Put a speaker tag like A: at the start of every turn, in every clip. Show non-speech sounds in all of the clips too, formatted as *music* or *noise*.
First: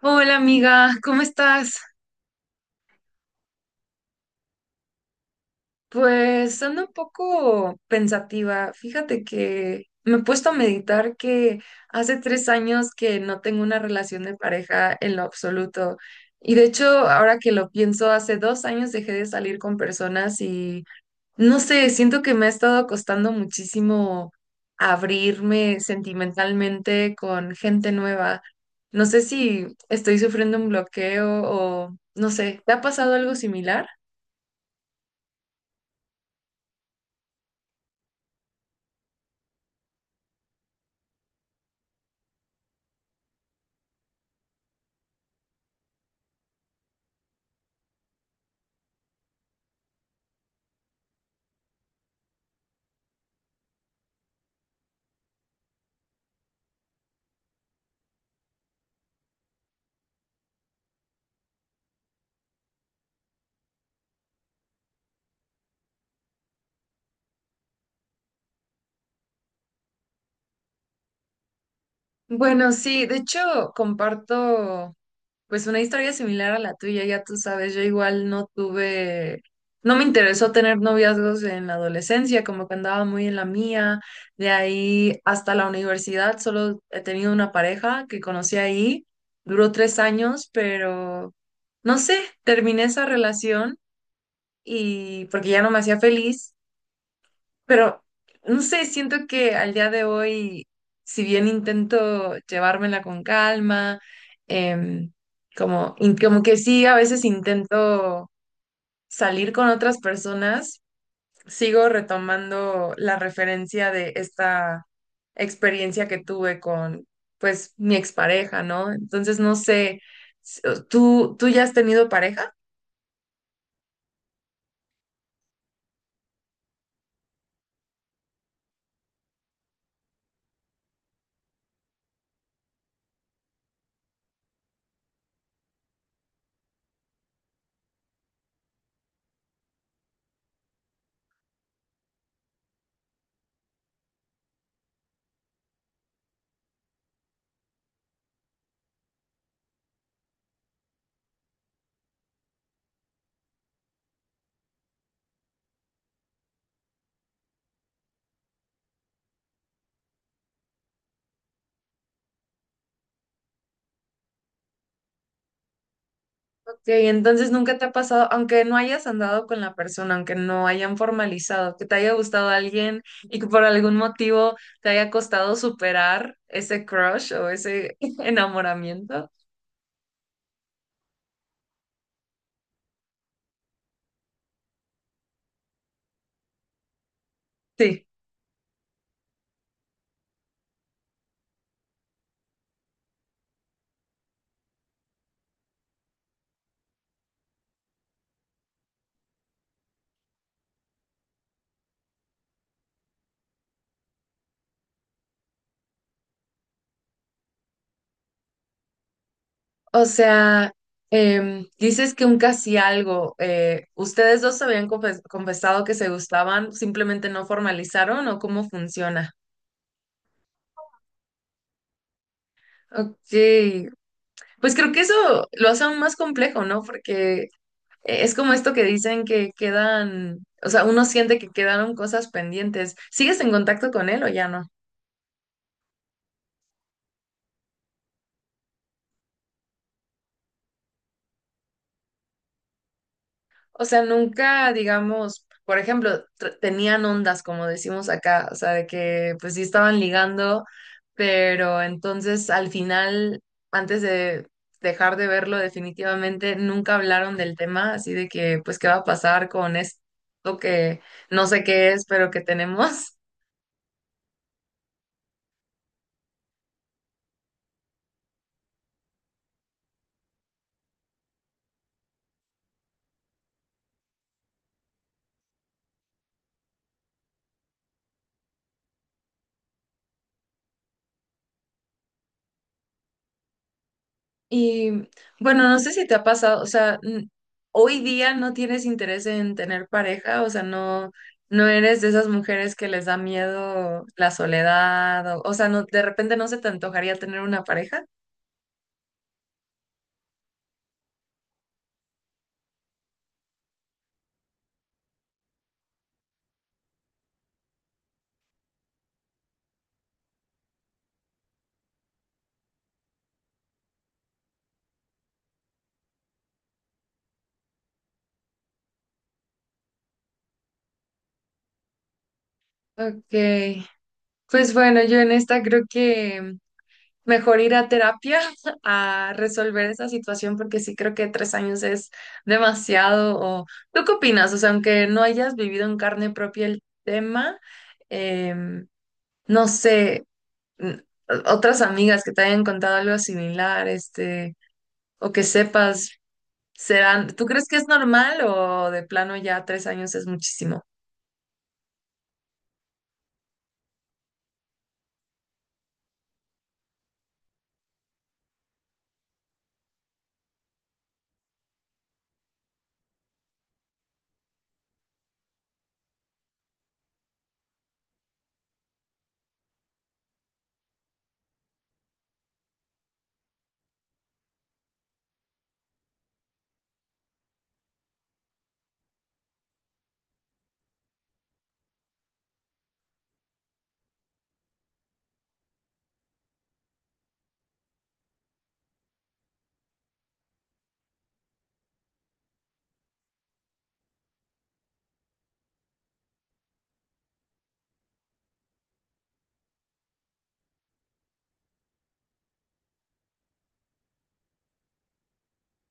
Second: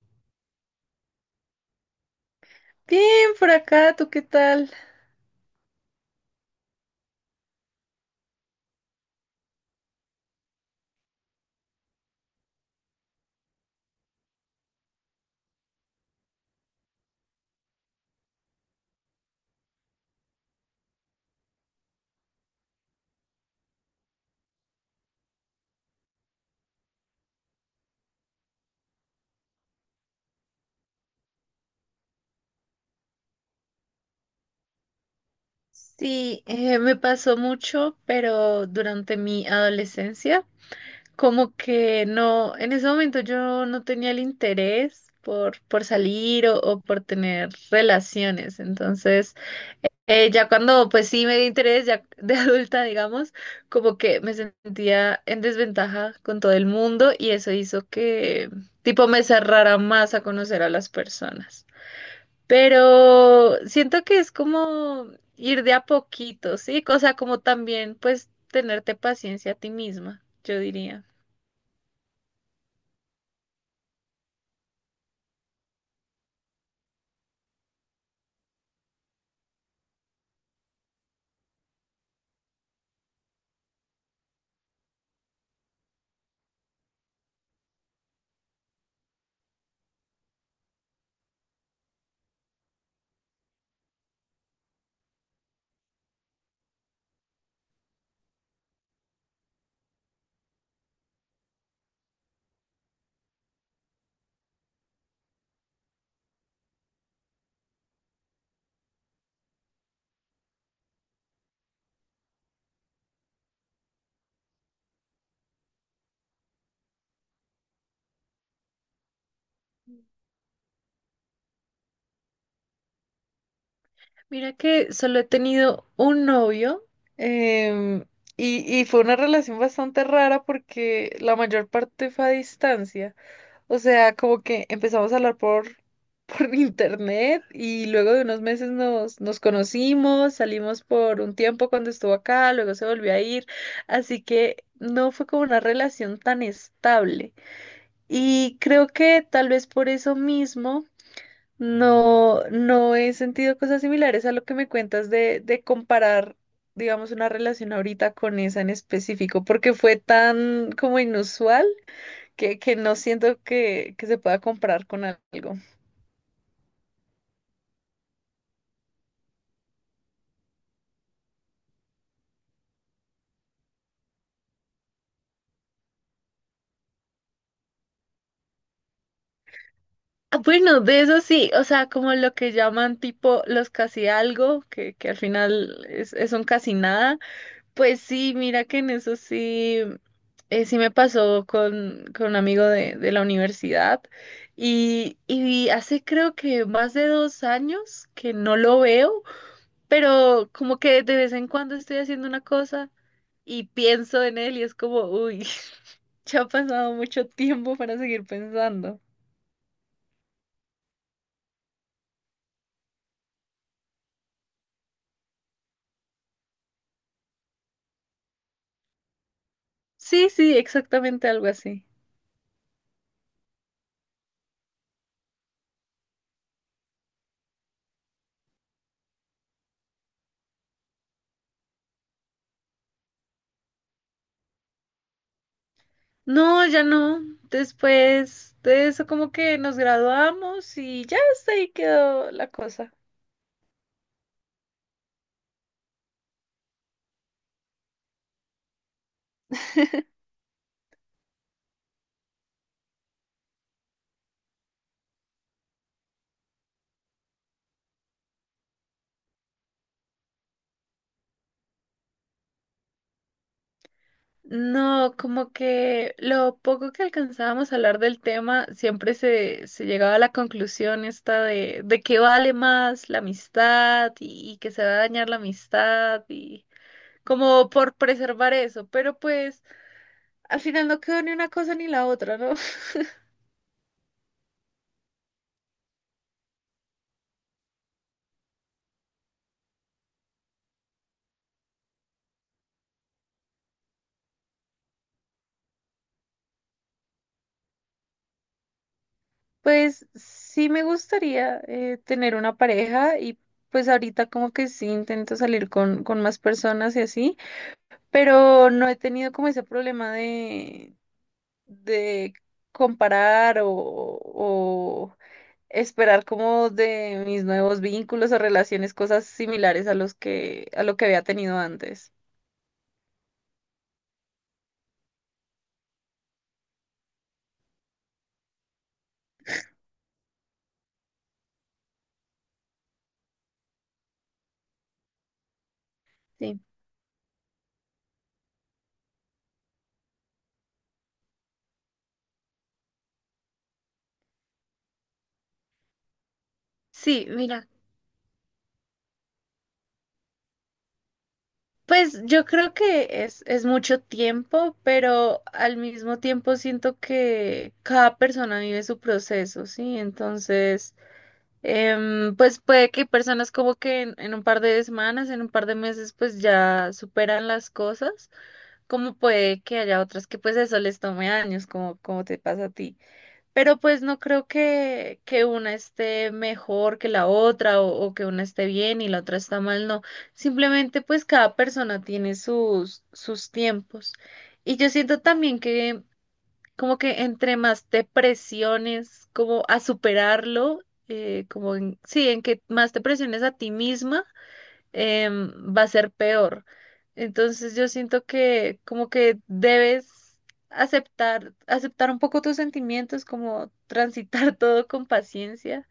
A: Hola amiga, ¿cómo estás?
B: Bien, por acá, ¿tú qué tal?
A: Pues ando un poco pensativa. Fíjate que me he puesto a meditar que hace 3 años que no tengo una relación de pareja en lo absoluto. Y de hecho, ahora que lo pienso, hace 2 años dejé de salir con personas y no sé, siento que me ha estado costando muchísimo abrirme sentimentalmente con gente nueva. No sé si estoy sufriendo un bloqueo o no sé, ¿te ha pasado algo similar?
B: Sí, me pasó mucho, pero durante mi adolescencia, como que no, en ese momento yo no tenía el interés por salir o por tener relaciones. Entonces, ya cuando pues sí me di interés, ya de *laughs* adulta, digamos, como que me sentía en desventaja con todo el mundo y eso hizo que tipo me cerrara más a conocer a las personas. Pero siento que es como ir de a poquito, ¿sí? O sea, como también, pues, tenerte paciencia a ti misma, yo diría.
A: Bueno, sí, de hecho comparto pues una historia similar a la tuya, ya tú sabes, yo igual no tuve, no me interesó tener noviazgos en la adolescencia, como que andaba muy en la mía, de ahí hasta la universidad solo he tenido una pareja que conocí ahí, duró 3 años, pero no sé, terminé esa relación y porque ya no me hacía feliz. Pero no sé, siento que al día de hoy, si bien intento llevármela con calma, em, como que sí, a veces intento salir con otras personas, sigo retomando la referencia de esta experiencia que tuve con, pues, mi expareja, ¿no? Entonces, no sé, s- ¿tú ya has tenido pareja?
B: Mira que solo he tenido un novio, em, y fue una relación bastante rara porque la mayor parte fue a distancia. O sea, como que empezamos a hablar por *laughs* internet y luego de unos meses nos conocimos, salimos por un tiempo cuando estuvo acá, luego se volvió a ir, así que no fue como una relación tan estable. Y creo que tal vez por eso mismo no he sentido cosas similares a lo que me cuentas de comparar, digamos, una relación ahorita con esa en específico, porque fue tan como inusual que no siento que se pueda comprar con algo.
A: Ok, entonces nunca te ha pasado, aunque no hayas andado con la persona, aunque no hayan formalizado, que te haya gustado alguien y que por algún motivo te haya costado superar ese crush o ese *laughs* enamoramiento.
B: Ah, bueno, de eso sí, o sea, como lo que llaman tipo los casi algo, que al final es un casi nada, pues
A: Sí,
B: sí, mira que en eso sí, sí me pasó con un amigo de la universidad y hace creo que más de dos años que no lo veo, pero como que de vez en cuando estoy haciendo una cosa y pienso en él y es como, uy, *laughs* ya ha pasado mucho tiempo para seguir pensando.
A: o sea, dices que un casi algo, ¿ustedes dos se habían confesado que se gustaban, simplemente no formalizaron o cómo funciona?
B: Sí, sí, exactamente algo así.
A: Ok, pues creo que eso lo hace aún más complejo, ¿no? Porque es como esto que dicen que quedan, o sea, uno siente que quedaron cosas pendientes. ¿Sigues en contacto con él o ya no?
B: No, ya no. Después de eso como que nos graduamos y ya hasta ahí quedó la cosa.
A: O sea, nunca, digamos, por ejemplo, tenían ondas, como decimos acá, o sea, de que pues sí estaban ligando, pero entonces al final, antes de dejar de verlo definitivamente, nunca hablaron del tema, así de que pues qué va a pasar con esto que no sé qué es, pero que tenemos.
B: No, como que lo poco que alcanzábamos a hablar del tema, siempre se llegaba a la conclusión esta de que vale más la amistad y que se va a dañar la amistad y como por preservar eso, pero pues al final no quedó ni una cosa ni la otra, ¿no? *laughs*
A: Y bueno, no sé si te ha pasado, o sea, hoy día no tienes interés en tener pareja, o sea, no, no eres de esas mujeres que les da miedo la soledad, o sea, no, de repente no se te antojaría tener una pareja.
B: Pues sí me gustaría, tener una pareja y pues ahorita como que sí intento salir con más personas y así, pero no he tenido como ese problema de comparar o esperar como de mis nuevos vínculos o relaciones cosas similares a los que a lo que había tenido antes.
A: Ok, pues bueno, yo en esta creo que mejor ir a terapia *laughs* a resolver esa situación porque sí creo que 3 años es demasiado. O, ¿tú qué opinas? O sea, aunque no hayas vivido en carne
B: Sí.
A: propia el tema. em, no sé, n- otras amigas que te hayan contado algo similar, este, o que sepas,
B: Sí,
A: serán, ¿tú crees
B: mira,
A: que es normal o de plano ya 3 años es muchísimo?
B: pues yo creo que es mucho tiempo, pero al mismo tiempo siento que cada persona vive su proceso, ¿sí? Entonces, pues puede que personas como que en un par de semanas, en un par de meses, pues ya superan las cosas, como puede que haya otras que pues eso les tome años, como, como te pasa a ti. Pero pues no creo que una esté mejor que la otra o que una esté bien y la otra está mal, no. Simplemente pues cada persona tiene sus tiempos. Y yo siento también que como que entre más te presiones como a superarlo, como en, sí, en que más te presiones a ti misma, va a ser peor. Entonces yo siento que como que debes aceptar un poco tus sentimientos, como transitar *laughs* todo con paciencia.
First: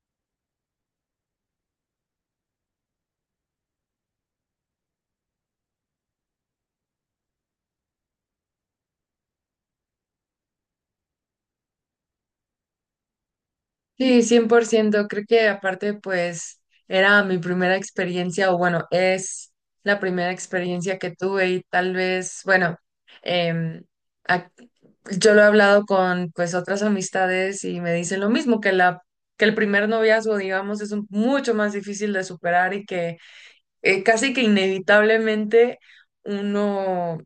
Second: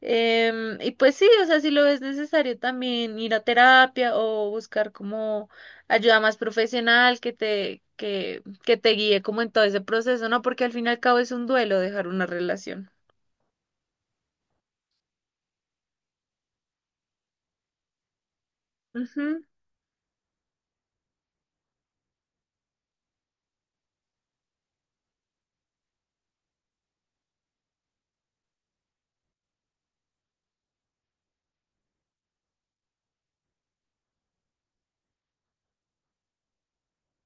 B: Y pues sí, o sea, si lo ves necesario también ir a terapia o buscar como ayuda más profesional que te, que te guíe como en todo ese proceso, ¿no? Porque al fin y al cabo es un duelo dejar una relación.
A: Sí, 100% creo que aparte pues era mi primera experiencia o bueno,
B: Ujú.
A: es la primera experiencia que tuve y tal vez, bueno, em, ac- yo lo he hablado con pues otras amistades y me dicen lo mismo, que el primer noviazgo, digamos, es mucho más difícil de superar y que casi que inevitablemente uno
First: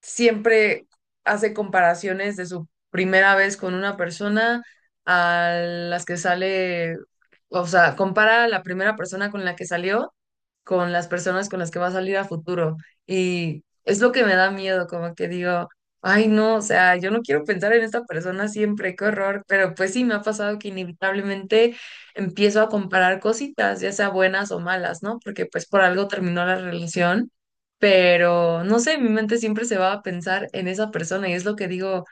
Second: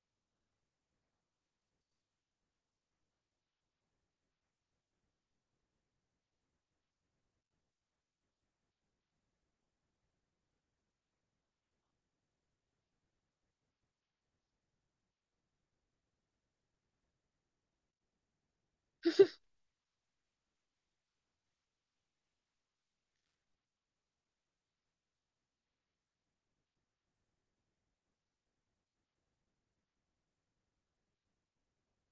A: siempre hace comparaciones de su primera vez con una persona a las que sale, o sea, compara a la primera persona con la que salió con las personas con las que va a salir a futuro. Y es lo que me da miedo, como que digo, ay, no, o sea, yo no quiero pensar en esta persona siempre, qué horror, pero pues sí, me ha pasado que inevitablemente empiezo a comparar cositas, ya sea buenas o malas, ¿no? Porque pues por algo terminó la relación, pero no sé, mi mente siempre se va a pensar en esa persona y es lo que digo,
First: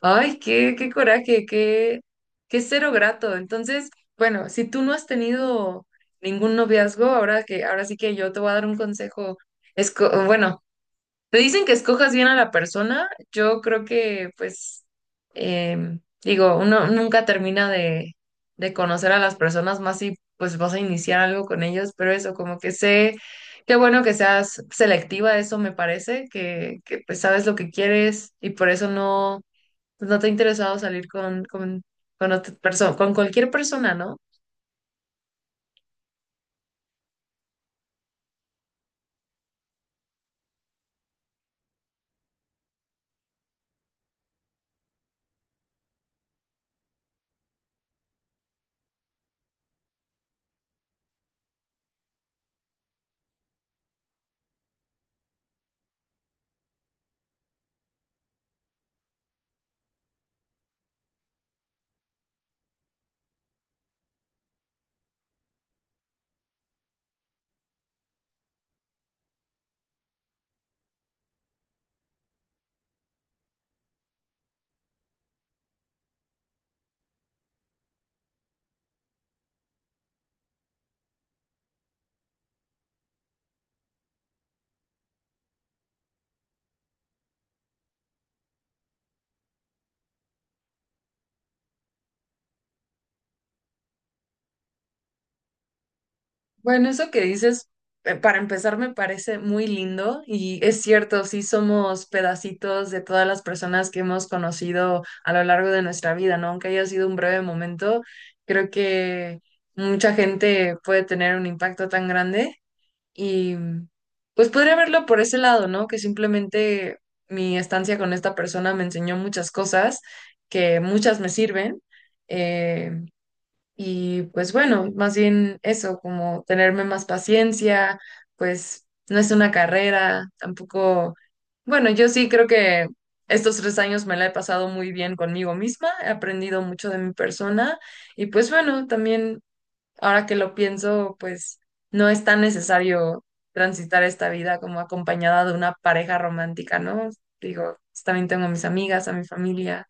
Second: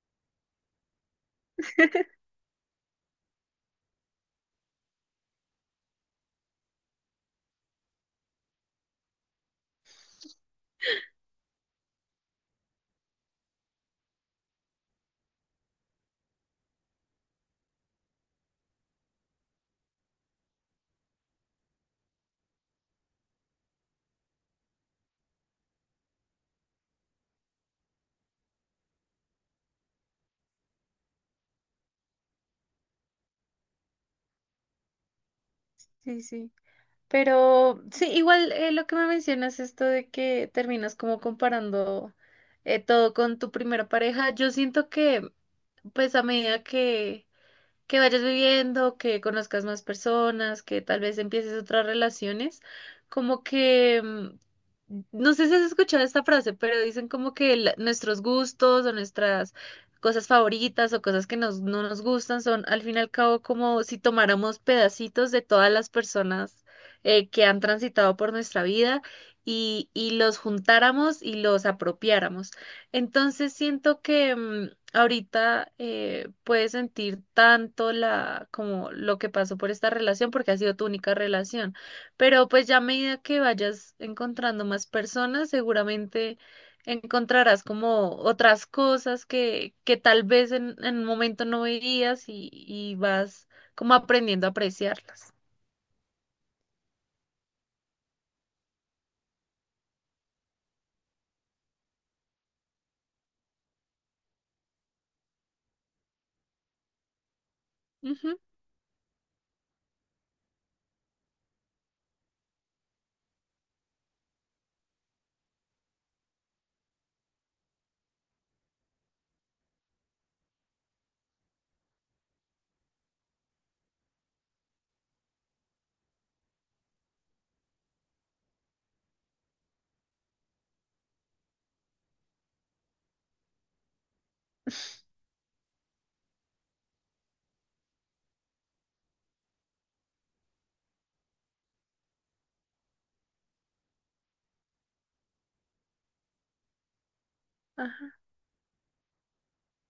A: ay, qué, qué coraje, qué, qué cero grato. Entonces, bueno, si tú no has tenido ningún noviazgo, ahora que, ahora sí que yo te voy a dar un consejo. Es, bueno, te dicen que escojas bien a la persona, yo creo que, pues, digo, uno nunca termina de conocer a las personas más si, pues, vas a iniciar algo con ellos, pero eso, como que sé, qué bueno que seas selectiva, eso me parece, que pues, sabes lo que quieres y por eso no, pues, no te ha interesado salir con con cualquier persona, ¿no?
B: Sí, sí. Pero sí, igual lo que me mencionas, esto de que terminas como comparando, todo con tu primera pareja, yo siento que pues a medida que vayas viviendo, que conozcas más personas, que tal vez empieces otras relaciones, como que no sé si has escuchado esta frase, pero dicen como que la- nuestros gustos o nuestras cosas favoritas o cosas que nos, no nos gustan son al fin y al cabo como si tomáramos pedacitos de todas las personas, que han transitado por nuestra vida y los juntáramos y los apropiáramos. Entonces siento que ahorita puedes sentir tanto la, como lo que pasó por esta relación porque ha sido tu única relación. Pero pues ya a medida que vayas encontrando más personas, seguramente encontrarás como otras cosas que tal vez en un momento no veías y vas como aprendiendo a apreciarlas.
A: Bueno, eso que dices, para empezar, me parece muy lindo y es cierto, sí somos pedacitos de todas las personas que hemos conocido a lo largo de nuestra vida, ¿no? Aunque haya sido un breve momento,
B: Ujú.
A: creo que mucha gente puede tener un impacto tan grande y pues podría verlo por ese lado, ¿no? Que simplemente mi estancia con esta persona me enseñó muchas cosas que muchas me sirven. eh, y pues bueno, más bien eso, como tenerme más paciencia, pues no es una carrera, tampoco, bueno, yo sí creo que estos 3 años me la he pasado muy bien conmigo misma, he aprendido mucho de mi persona y pues bueno, también ahora que lo pienso, pues no es tan necesario transitar esta vida como acompañada de una pareja romántica, ¿no? Digo, pues,
B: Ajá.
A: también tengo a mis amigas, a mi familia,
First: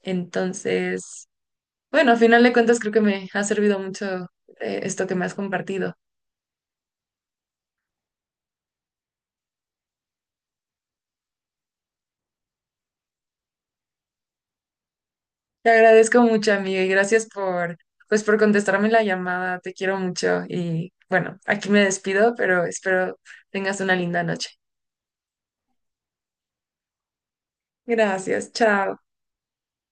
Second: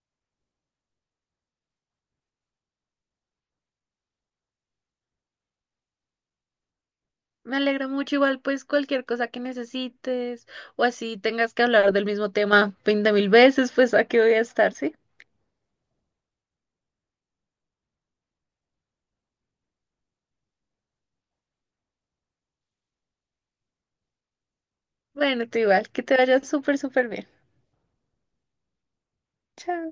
A: entonces... Bueno, a final de cuentas creo que me ha servido mucho esto que me has compartido.
B: Me alegra mucho, igual pues cualquier cosa que necesites o así tengas que hablar del mismo tema 20.000 veces, pues aquí voy a estar, ¿sí?
A: Te agradezco mucho, amiga, y gracias por, pues, por contestarme la llamada. Te quiero mucho y bueno, aquí me despido, pero espero tengas una linda noche.
B: Bueno, tú igual, que te vaya súper, súper bien.
A: Gracias, chao.
B: Chao.